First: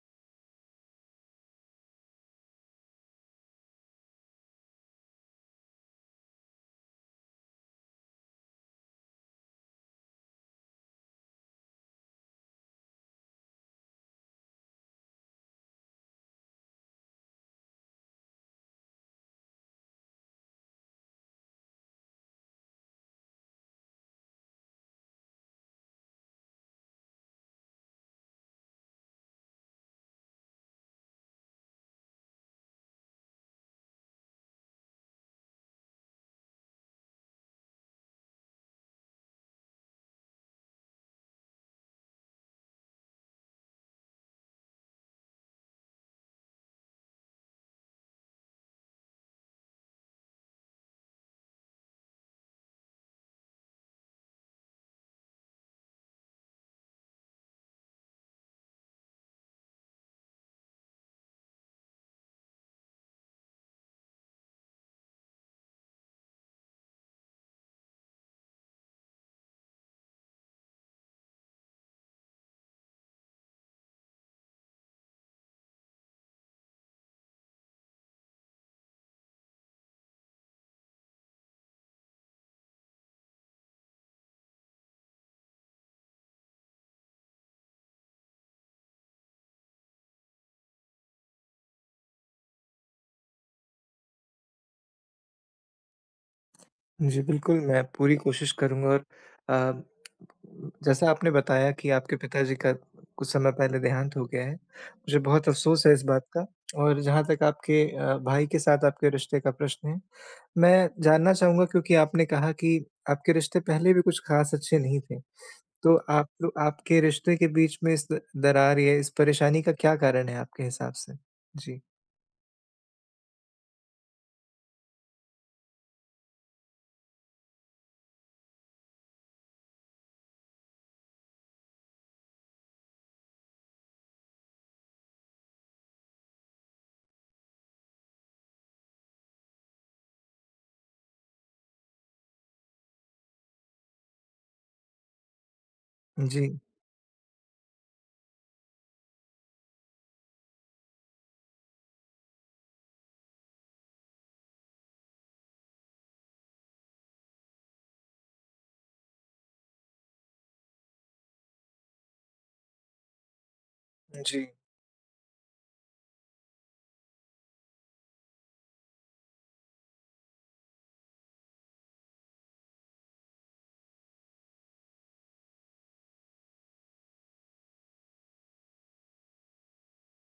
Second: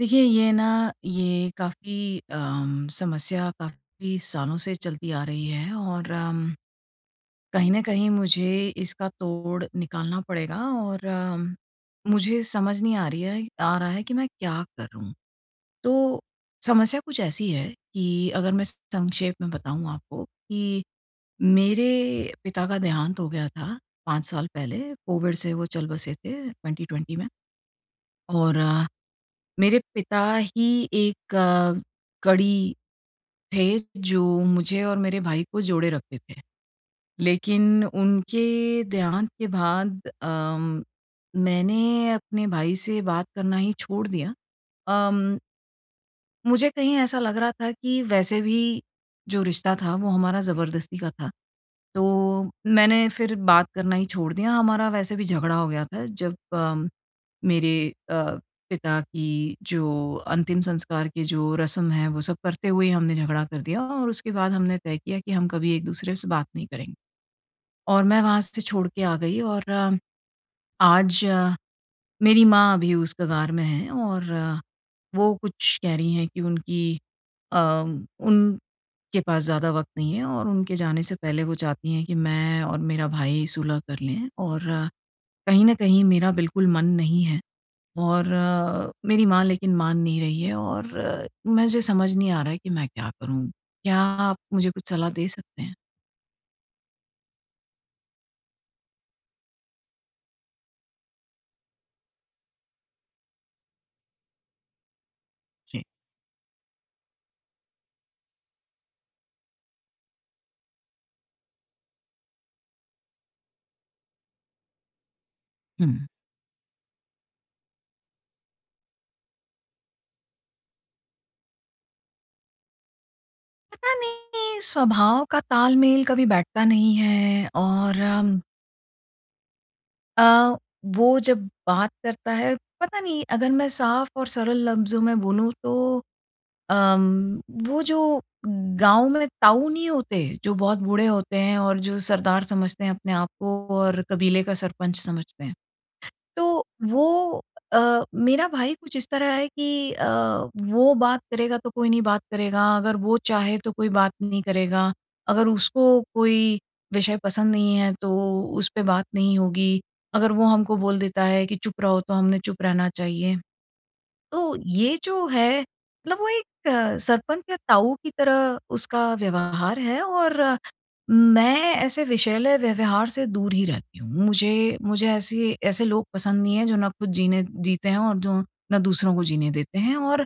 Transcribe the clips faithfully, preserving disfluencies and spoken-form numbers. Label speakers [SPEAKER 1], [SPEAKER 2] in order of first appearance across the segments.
[SPEAKER 1] देखिए, ये ना ये काफ़ी अम, समस्या काफ़ी सालों से चलती आ रही है और अम, कहीं न कहीं मुझे इसका तोड़ निकालना पड़ेगा और अम, मुझे समझ नहीं आ रही है आ रहा है कि मैं क्या करूँ? तो समस्या कुछ ऐसी है कि अगर मैं संक्षेप में बताऊँ आपको कि मेरे पिता का देहांत हो गया था पाँच साल पहले, कोविड से वो चल बसे थे ट्वेंटी ट्वेंटी में, और मेरे पिता ही एक अ, कड़ी थे जो मुझे और मेरे भाई को जोड़े रखते थे। लेकिन उनके देहांत के बाद अम, मैंने अपने भाई से बात करना ही छोड़ दिया। अम मुझे कहीं ऐसा लग रहा था कि वैसे भी जो रिश्ता था वो हमारा ज़बरदस्ती का था। तो मैंने फिर बात करना ही छोड़ दिया, हमारा वैसे भी झगड़ा हो गया था जब अम, मेरे अ, पिता की जो अंतिम संस्कार की जो रस्म है वो सब करते हुए हमने झगड़ा कर दिया और उसके बाद हमने तय किया कि हम कभी एक-दूसरे से बात नहीं करेंगे। और मैं वहाँ से छोड़ के आ गई और अ, आज अ, मेरी माँ अभी उस कगार में हैं और वो कुछ कह रही हैं कि उनकी अ, उनके पास ज़्यादा वक़्त नहीं है और उनके जाने से पहले वो चाहती हैं कि मैं और मेरा भाई सुलह कर लें, और अ, कहीं न कहीं मेरा बिल्कुल मन नहीं है और अ, मेरी माँ लेकिन मान नहीं रही है और अ, मुझे समझ नहीं आ रहा है कि मैं क्या करूँ? क्या आप मुझे कुछ सलाह दे सकते हैं?
[SPEAKER 2] जी, बिल्कुल, मैं पूरी कोशिश करूँगा और अ, जैसा आपने बताया कि आपके पिताजी का कुछ समय पहले देहांत हो गया है, मुझे बहुत
[SPEAKER 1] जी।
[SPEAKER 2] अफ़सोस है इस बात का। और जहाँ तक आपके अ, भाई के साथ आपके रिश्ते का प्रश्न है, मैं जानना चाहूँगा, क्योंकि आपने कहा कि आपके रिश्ते पहले भी कुछ ख़ास अच्छे नहीं थे,
[SPEAKER 1] हुँ।
[SPEAKER 2] तो आप लो आपके रिश्ते के बीच में इस द दरार या इस परेशानी का क्या कारण है आपके हिसाब से? जी।
[SPEAKER 1] पता नहीं, स्वभाव का तालमेल कभी बैठता नहीं है और अम अ, वो जब बात करता है पता नहीं, अगर मैं साफ और सरल लफ्ज़ों में बोलूँ तो अम, वो जो गाँव में ताऊ नहीं होते, जो बहुत बूढ़े होते हैं और जो सरदार समझते हैं अपने आप को और कबीले का सरपंच समझते हैं।
[SPEAKER 2] जी।
[SPEAKER 1] तो वो अ, मेरा भाई कुछ इस तरह है कि अ, वो बात करेगा तो कोई नहीं बात करेगा, अगर वो चाहे तो कोई बात नहीं करेगा, अगर उसको कोई विषय पसंद नहीं है तो उस पे बात नहीं होगी, अगर वो हमको बोल देता है कि चुप रहो तो हमने चुप रहना चाहिए।
[SPEAKER 2] जी,
[SPEAKER 1] तो ये जो है मतलब वो एक अ, सरपंच या ताऊ की तरह उसका व्यवहार है, और अ, मैं ऐसे विषैले व्यवहार से दूर ही रहती हूँ। मुझे मुझे ऐसी ऐसे लोग पसंद नहीं हैं जो ना खुद जीने जीते हैं और जो ना दूसरों को जीने देते हैं, और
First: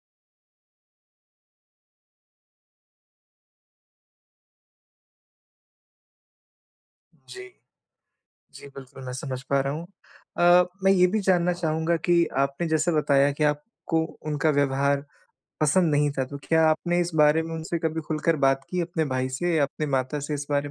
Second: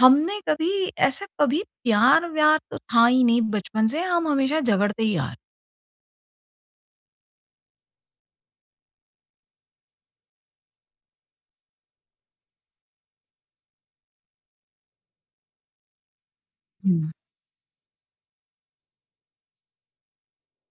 [SPEAKER 1] हमने कभी ऐसा कभी प्यार-व्यार तो था ही नहीं बचपन से, हम हमेशा झगड़ते ही आ रहे।
[SPEAKER 2] जी। जी, बिल्कुल, मैं समझ पा रहा हूँ। अ, मैं ये भी जानना चाहूँगा कि आपने जैसे बताया कि आपको उनका व्यवहार पसंद नहीं था, तो क्या आपने
[SPEAKER 1] हैं।
[SPEAKER 2] इस बारे में उनसे कभी खुलकर बात की, अपने भाई से या अपने माता से इस बारे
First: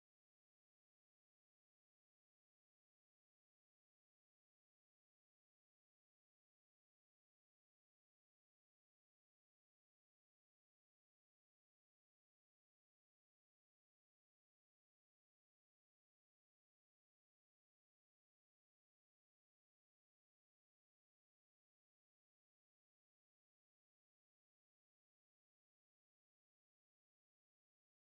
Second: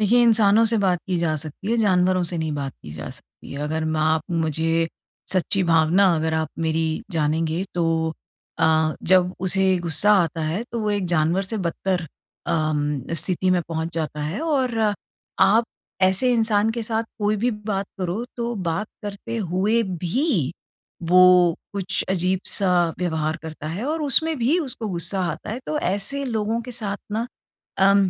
[SPEAKER 1] देखिए, इंसानों से बात की जा सकती है, जानवरों से नहीं बात की जा सकती है। अगर मैं आप मुझे सच्ची भावना अगर आप मेरी जानेंगे तो अ, जब उसे गुस्सा आता है तो वो एक जानवर से बदतर अम, स्थिति में पहुँच जाता है, और अ, आप ऐसे इंसान के साथ कोई भी बात करो तो बात करते हुए भी वो कुछ अजीब-सा व्यवहार करता है और उसमें भी उसको गुस्सा आता है। तो ऐसे लोगों के साथ ना अम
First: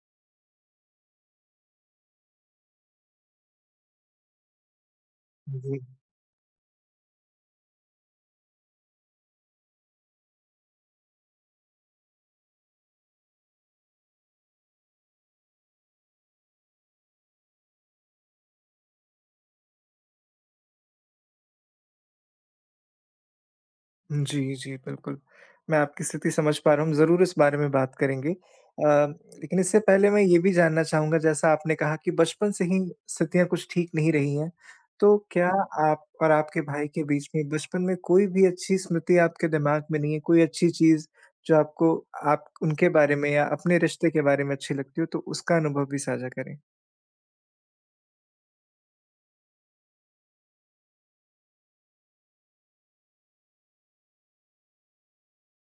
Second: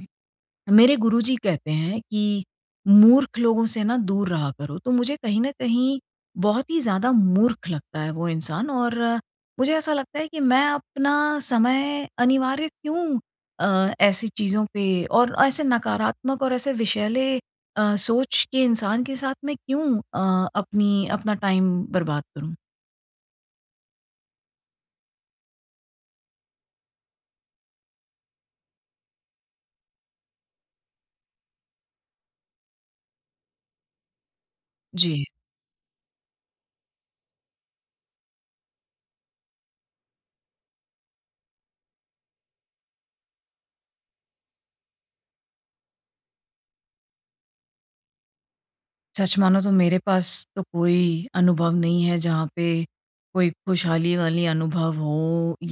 [SPEAKER 1] मेरे गुरुजी कहते हैं कि मूर्ख लोगों से ना दूर रहा करो, तो मुझे कहीं न
[SPEAKER 2] में?
[SPEAKER 1] कहीं बहुत ही ज़्यादा मूर्ख लगता है वो इंसान, और अ, मुझे ऐसा लगता है कि मैं अपना समय अनिवार्य क्यों अ, ऐसी चीज़ों पे और ऐसे नकारात्मक और ऐसे विषैले अ, सोच के इंसान के साथ मैं क्यों अ, अपनी अपना टाइम बर्बाद करूँ?
[SPEAKER 2] जी, जी, बिल्कुल। मैं आपकी स्थिति समझ पा रहा हूँ, ज़रूर इस बारे में बात करेंगे। अ, लेकिन इससे पहले मैं ये भी जानना चाहूँगा, जैसा आपने कहा कि बचपन से ही स्थितियाँ कुछ ठीक नहीं रही हैं, तो
[SPEAKER 1] जी।
[SPEAKER 2] क्या आप और आपके भाई के बीच में बचपन में कोई भी अच्छी स्मृति आपके दिमाग में नहीं है, कोई अच्छी चीज़ जो आपको आप उनके बारे में या अपने रिश्ते के बारे में अच्छी लगती हो, तो उसका अनुभव भी साझा करें?
[SPEAKER 1] सच मानो तो मेरे पास तो कोई अनुभव नहीं है जहाँ पे कोई खुशहाली वाली अनुभव हो,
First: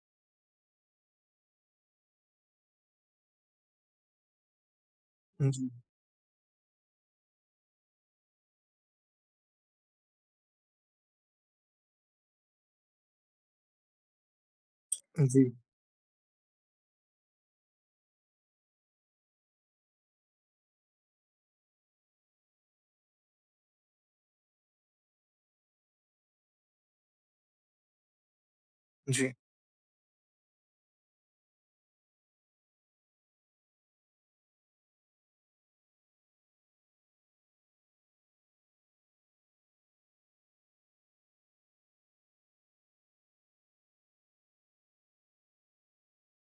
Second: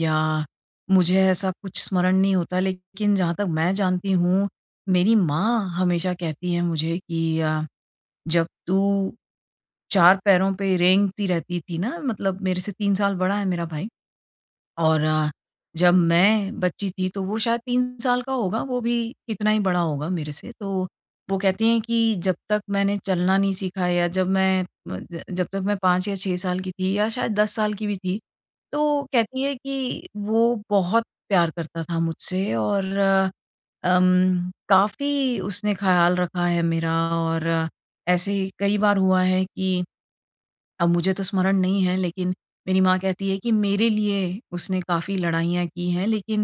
[SPEAKER 1] या मुझे ऐसा कुछ स्मरण नहीं होता। लेकिन जहाँ तक मैं जानती हूँ, मेरी माँ
[SPEAKER 2] जी,
[SPEAKER 1] हमेशा कहती है मुझे कि अ, "जब तू चार पैरों पे रेंगती रहती थी ना", मतलब मेरे से तीन साल बड़ा है मेरा भाई। और अ,
[SPEAKER 2] जी,
[SPEAKER 1] जब मैं बच्ची थी तो वो शायद तीन साल का होगा, वो भी इतना ही बड़ा होगा मेरे से। तो वो कहती हैं कि जब तक मैंने चलना नहीं सीखा या जब मैं अ, ज जब तक मैं पाँच या छह साल की थी या शायद दस साल की भी थी, तो
[SPEAKER 2] जी,
[SPEAKER 1] कहती है कि वो बहुत प्यार करता था मुझसे, और अ, अम, काफ़ी उसने ख़्याल रखा है मेरा, और अ, ऐसे कई बार हुआ है कि अब मुझे तो स्मरण नहीं है लेकिन मेरी माँ कहती है कि मेरे लिए उसने काफ़ी लड़ाइयाँ की हैं, लेकिन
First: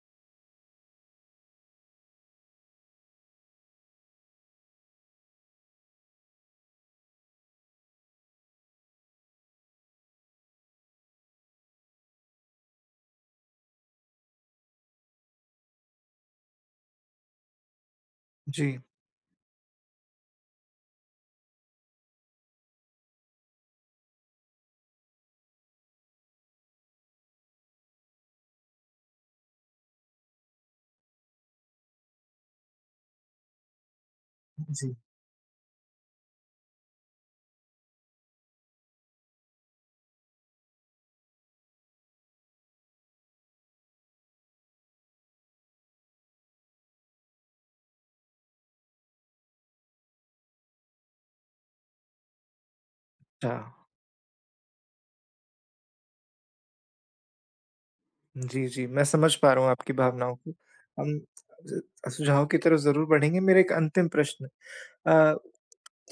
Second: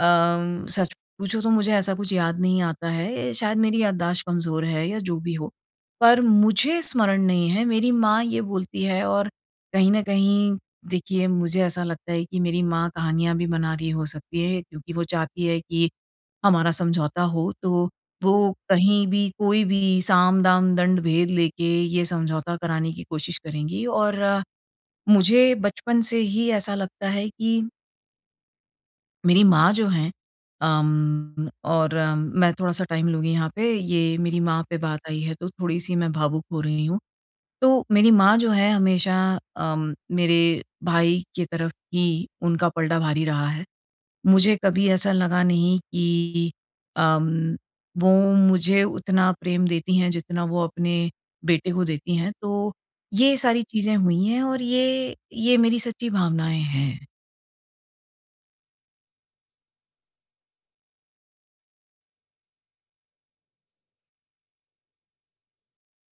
[SPEAKER 1] अम, सच पूछो तो मुझे ऐसा कुछ याद नहीं आता है, शायद मेरी याददाश्त कमज़ोर है या जो भी हो। पर मुझे स्मरण नहीं है, मेरी माँ ये बोलती है, और कहीं न कहीं देखिए मुझे ऐसा लगता है कि मेरी माँ कहानियाँ भी बना रही हो सकती है क्योंकि वो चाहती है कि हमारा समझौता हो, तो वो
[SPEAKER 2] जी,
[SPEAKER 1] कहीं भी कोई भी साम-दाम, दंड-भेद लेके ये समझौता कराने की कोशिश करेंगी, और मुझे बचपन से ही ऐसा लगता है कि मेरी माँ जो हैं अम, और अम, मैं थोड़ा-सा टाइम लूँगी यहाँ पे, ये मेरी माँ पे
[SPEAKER 2] जी।
[SPEAKER 1] बात आई है तो थोड़ी-सी मैं भावुक हो रही हूँ। तो मेरी माँ जो है हमेशा अम, मेरे भाई की तरफ ही उनका पलड़ा भारी रहा है। मुझे कभी ऐसा लगा नहीं कि अम, वो मुझे उतना प्रेम देती हैं जितना वो अपने बेटे को देती हैं। तो ये सारी
[SPEAKER 2] हाँ।
[SPEAKER 1] चीज़ें हुई हैं, और ये ये मेरी सच्ची भावनाएँ हैं।
[SPEAKER 2] जी, जी, मैं समझ पा रहा हूँ आपकी भावनाओं को। हम ज सुझाव की तरफ ज़रूर बढ़ेंगे। मेरा एक अंतिम प्रश्न, अ,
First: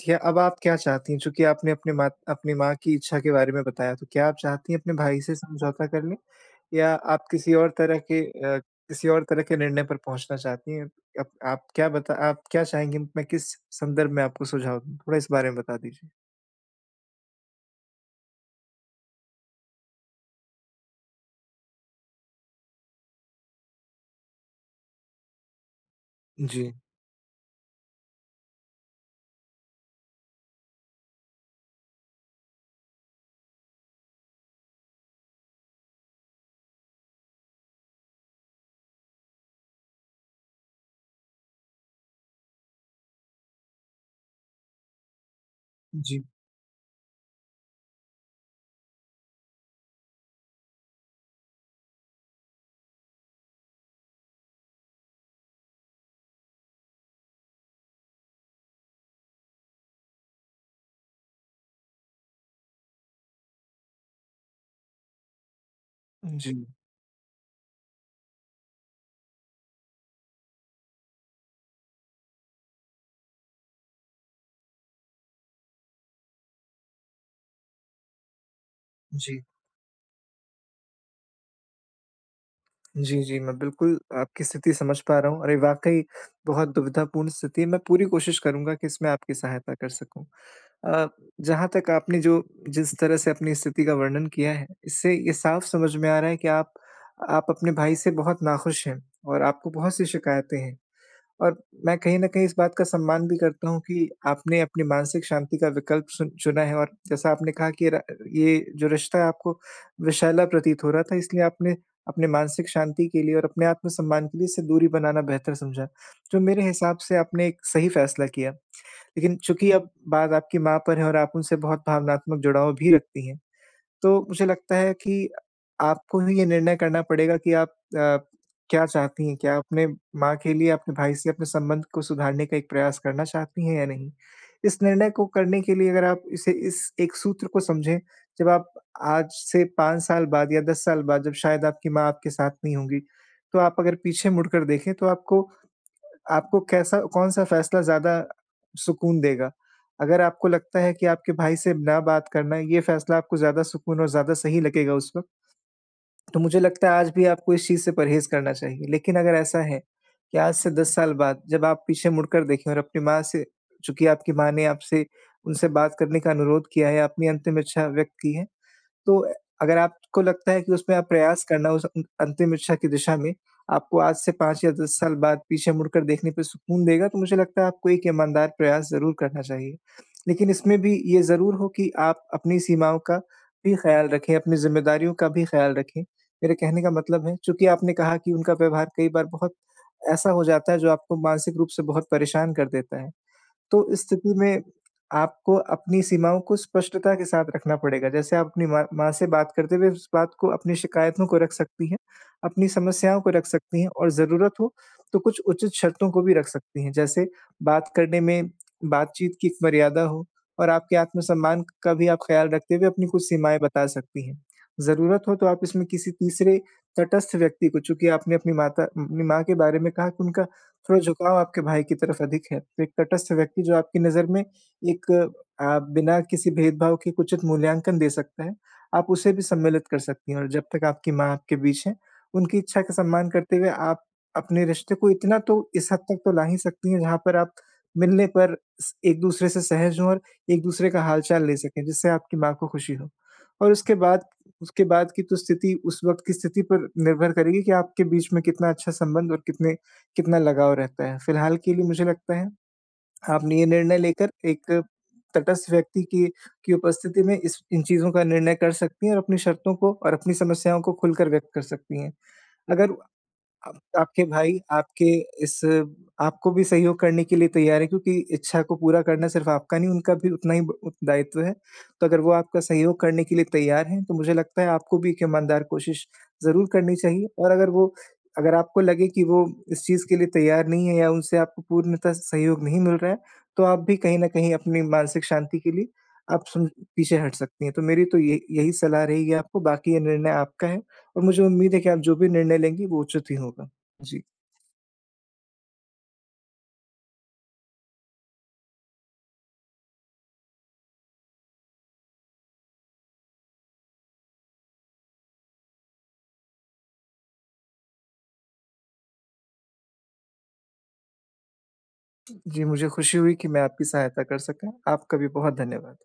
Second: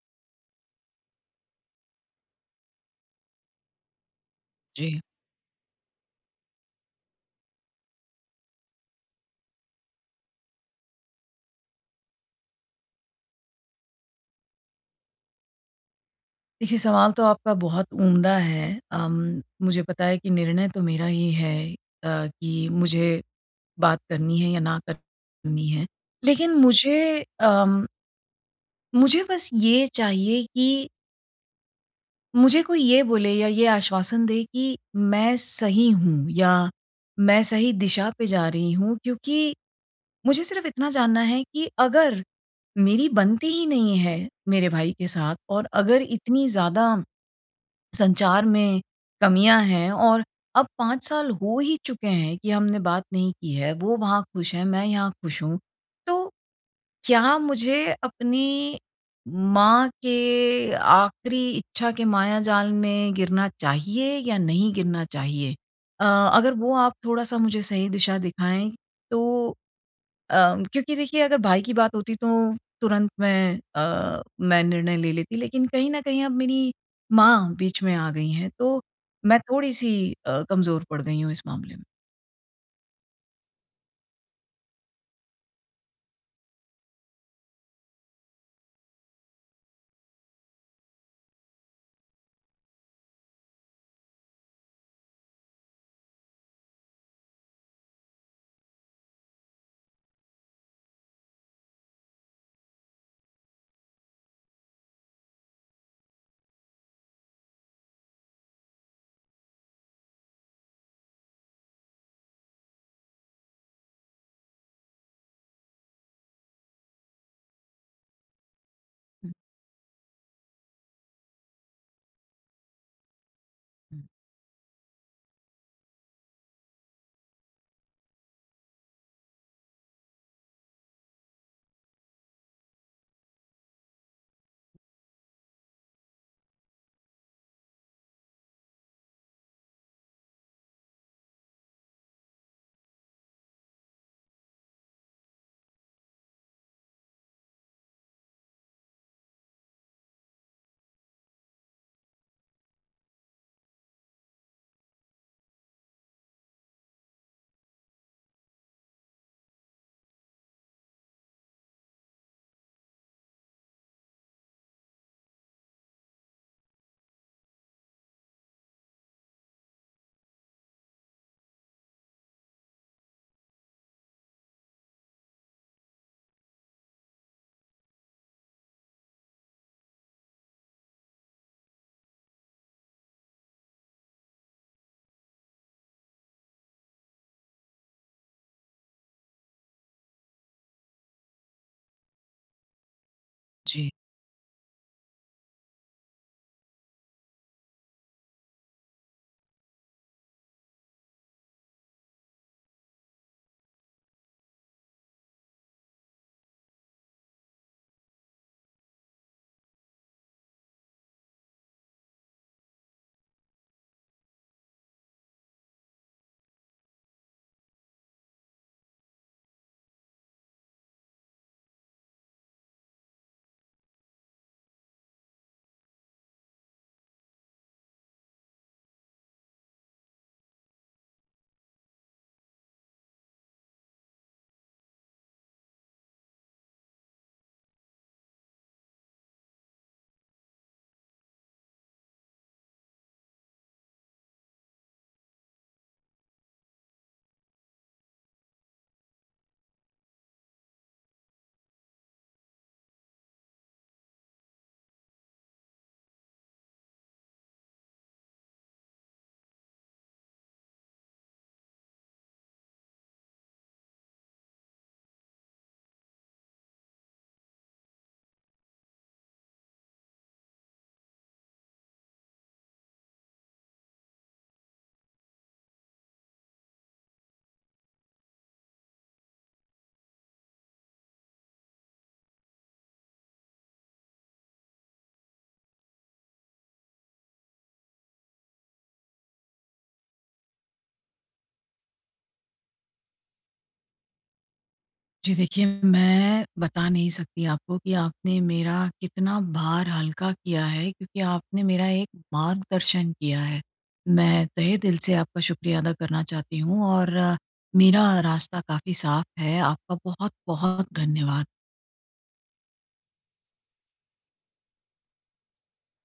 [SPEAKER 2] क्या अब आप क्या चाहती हैं? चूँकि आपने अपने माँ अपनी माँ की इच्छा के बारे में बताया, तो क्या आप चाहती हैं अपने
[SPEAKER 1] जी।
[SPEAKER 2] भाई से समझौता कर लें? या आप किसी और तरह के, अ, किसी और तरह के निर्णय पर पहुँचना चाहती हैं? अप आप क्या बता आप क्या चाहेंगी? मैं किस संदर्भ में आपको सुझाव दूँ? थोड़ा इस बारे में बता दीजिए।
[SPEAKER 1] देखिए, सवाल तो आपका बहुत उम्दा है। अम, मुझे पता है कि निर्णय तो मेरा ही है अ, कि मुझे बात करनी है या ना करनी है। लेकिन
[SPEAKER 2] जी,
[SPEAKER 1] मुझे अम, मुझे बस ये चाहिए कि मुझे कोई ये बोले या ये आश्वासन दे कि मैं सही हूँ या मैं सही दिशा पे जा रही हूँ, क्योंकि मुझे सिर्फ़ इतना जानना है कि अगर मेरी बनती ही नहीं है मेरे भाई के साथ और अगर
[SPEAKER 2] जी,
[SPEAKER 1] इतनी ज़्यादा संचार में कमियां हैं और अब पाँच साल हो ही चुके हैं कि हमने बात नहीं की है, वो वहाँ खुश है, मैं यहाँ खुश हूँ, तो क्या मुझे अपनी माँ के आखिरी इच्छा के माया जाल में गिरना चाहिए या नहीं गिरना चाहिए, अ,
[SPEAKER 2] जी,
[SPEAKER 1] अगर वो आप थोड़ा सा मुझे सही दिशा दिखाएं तो अ, क्योंकि देखिए अगर भाई की बात होती तो तुरंत मैं अ, मैं निर्णय ले लेती, लेकिन कहीं न कहीं अब मेरी माँ बीच में आ गई हैं, तो
[SPEAKER 2] जी।
[SPEAKER 1] मैं थोड़ी-सी अ, कमज़ोर पड़ गई हूँ इस मामले में।
[SPEAKER 2] जी, जी, मैं बिल्कुल आपकी स्थिति समझ पा रहा हूँ। अरे, वाक़ई बहुत दुविधापूर्ण स्थिति है, मैं पूरी कोशिश करूँगा कि इसमें आपकी सहायता कर सकूँ। अ, जहाँ तक आपने जो जिस तरह से अपनी स्थिति का वर्णन किया है, इससे ये साफ़ समझ में आ रहा है कि आप आप अपने भाई से बहुत नाखुश हैं और आपको बहुत सी शिकायतें हैं। और मैं कहीं न कहीं इस बात का सम्मान भी करता हूँ कि आपने अपनी मानसिक शांति का विकल्प सुन चुना है, और जैसा आपने कहा कि र ये जो रिश्ता है आपको विषैला प्रतीत हो रहा था, इसलिए आपने अपने मानसिक शांति के लिए और अपने आत्म-सम्मान के लिए इससे दूरी बनाना बेहतर समझा। जो मेरे हिसाब से आपने एक सही फैसला किया।
[SPEAKER 1] हुँ,
[SPEAKER 2] लेकिन चूँकि अब बात आपकी माँ पर है और आप उनसे बहुत भावनात्मक जुड़ाव भी रखती हैं।
[SPEAKER 1] हुँ।
[SPEAKER 2] तो मुझे लगता है कि आपको ही ये निर्णय करना पड़ेगा कि आप अ, क्या चाहती हैं? क्या आप अपने माँ के लिए, अपने भाई से अपने संबंध को सुधारने का एक प्रयास करना चाहती हैं या नहीं? इस निर्णय को करने के लिए अगर आप इसे इस एक सूत्र को समझें, जब आप आज से पाँच साल बाद या दस साल बाद, जब शायद आपकी माँ आपके साथ नहीं होंगी, तो आप अगर पीछे मुड़कर देखें तो आपको आपको कैसा कौन-सा फैसला ज़्यादा सुकून देगा? अगर आपको लगता है कि आपके भाई से ना बात करना, ये फैसला आपको ज़्यादा सुकून और ज़्यादा सही लगेगा उस वक़्त, तो मुझे लगता है आज भी आपको इस चीज़ से परहेज़ करना चाहिए। लेकिन अगर ऐसा है कि आज से दस साल बाद जब आप पीछे मुड़कर देखें और अपनी माँ से, चूँकि आपकी माँ ने आपसे उनसे बात करने का अनुरोध किया है, अपनी अंतिम इच्छा व्यक्त की है, तो अगर आपको लगता है कि उसमें आप प्रयास करना उस अं अंतिम इच्छा की दिशा में, आपको आज से पाँच या दस साल बाद पीछे मुड़कर देखने पे सुकून देगा, तो मुझे लगता है आपको एक ईमानदार प्रयास ज़रूर करना चाहिए। लेकिन इसमें भी ये ज़रूर हो कि आप अपनी सीमाओं का भी ख़्याल रखें, अपनी ज़िम्मेदारियों का भी ख़्याल रखें। मेरे कहने का मतलब है, चूँकि आपने कहा कि उनका व्यवहार कई बार बहुत ऐसा हो जाता है, जो आपको मानसिक रूप से बहुत परेशान कर देता है। तो
[SPEAKER 1] जी।
[SPEAKER 2] इस स्थिति में आपको अपनी सीमाओं को स्पष्टता के साथ रखना पड़ेगा। जैसे आप अपनी माँ माँ से बात करते हुए उस बात को, अपनी शिकायतों को रख सकती हैं, अपनी समस्याओं को रख सकती हैं और ज़रूरत हो तो कुछ उचित शर्तों को भी रख सकती हैं। जैसे बात करने में बातचीत की एक मर्यादा हो, और आपके आत्मसम्मान का भी आप ख़्याल रखते हुए अपनी कुछ सीमाएँ बता सकती हैं। ज़रूरत हो तो आप इसमें किसी तीसरे तटस्थ व्यक्ति को, चूँकि आपने अपनी माता अपनी माँ के बारे में कहा कि उनका थोड़ा झुकाव आपके भाई की तरफ अधिक है, तो एक तटस्थ व्यक्ति जो आपकी नज़र में एक अ, बिना किसी भेदभाव के एक उचित मूल्यांकन दे सकता है, आप उसे भी सम्मिलित कर सकती हैं। और जब तक आपकी माँ आपके बीच हैं, उनकी इच्छा का सम्मान करते हुए आप अपने रिश्ते को इतना तो इस हद तक तो ला ही सकती हैं, जहाँ पर आप मिलने पर स एक-दूसरे से सहज हों और एक-दूसरे का हाल-चाल ले सकें, जिससे आपकी माँ को खुशी हो। और उसके बाद उसके बाद की तो स्थिति उस वक़्त की स्थिति पर निर्भर करेगी कि आपके बीच में कितना अच्छा संबंध और कितने कितना लगाव रहता है। फिलहाल के लिए मुझे लगता है, आपने ये निर्णय लेकर एक तटस्थ व्यक्ति की की उपस्थिति में इस इन चीज़ों का निर्णय कर सकती हैं और अपनी शर्तों को और अपनी समस्याओं को खुलकर व्यक्त कर सकती हैं। अगर आप आपके भाई आपके इस आपको भी सहयोग करने के लिए तैयार है, क्योंकि इच्छा को पूरा करना सिर्फ आपका नहीं, उनका भी उतना ही ब उत- दायित्व है। तो अगर वो आपका सहयोग करने के लिए तैयार हैं, तो मुझे लगता है आपको भी एक ईमानदार कोशिश ज़रूर करनी चाहिए, और अगर वो अगर आपको लगे कि वो इस चीज़ के लिए तैयार नहीं है या उनसे आपको पूर्णतः सहयोग नहीं मिल रहा है, तो आप भी कहीं न कहीं अपनी मानसिक शांति के लिए आप सुन पीछे हट सकती हैं। तो मेरी तो ये यही सलाह रहेगी आपको, बाकी ये निर्णय आपका है। और मुझे उम्मीद है कि आप जो भी निर्णय लेंगी वो उचित ही होगा। जी।
[SPEAKER 1] जी, देखिए, मैं बता नहीं सकती आपको कि आपने मेरा कितना भार हल्का किया है, क्योंकि आपने मेरा एक मार्गदर्शन किया है। मैं तहे दिल से आपका शुक्रिया अदा करना चाहती हूँ, और अ, मेरा रास्ता काफ़ी साफ़ है। आपका बहुत-बहुत धन्यवाद।
[SPEAKER 2] जी, मुझे खुशी हुई कि मैं आपकी सहायता कर सका। आपका भी बहुत धन्यवाद।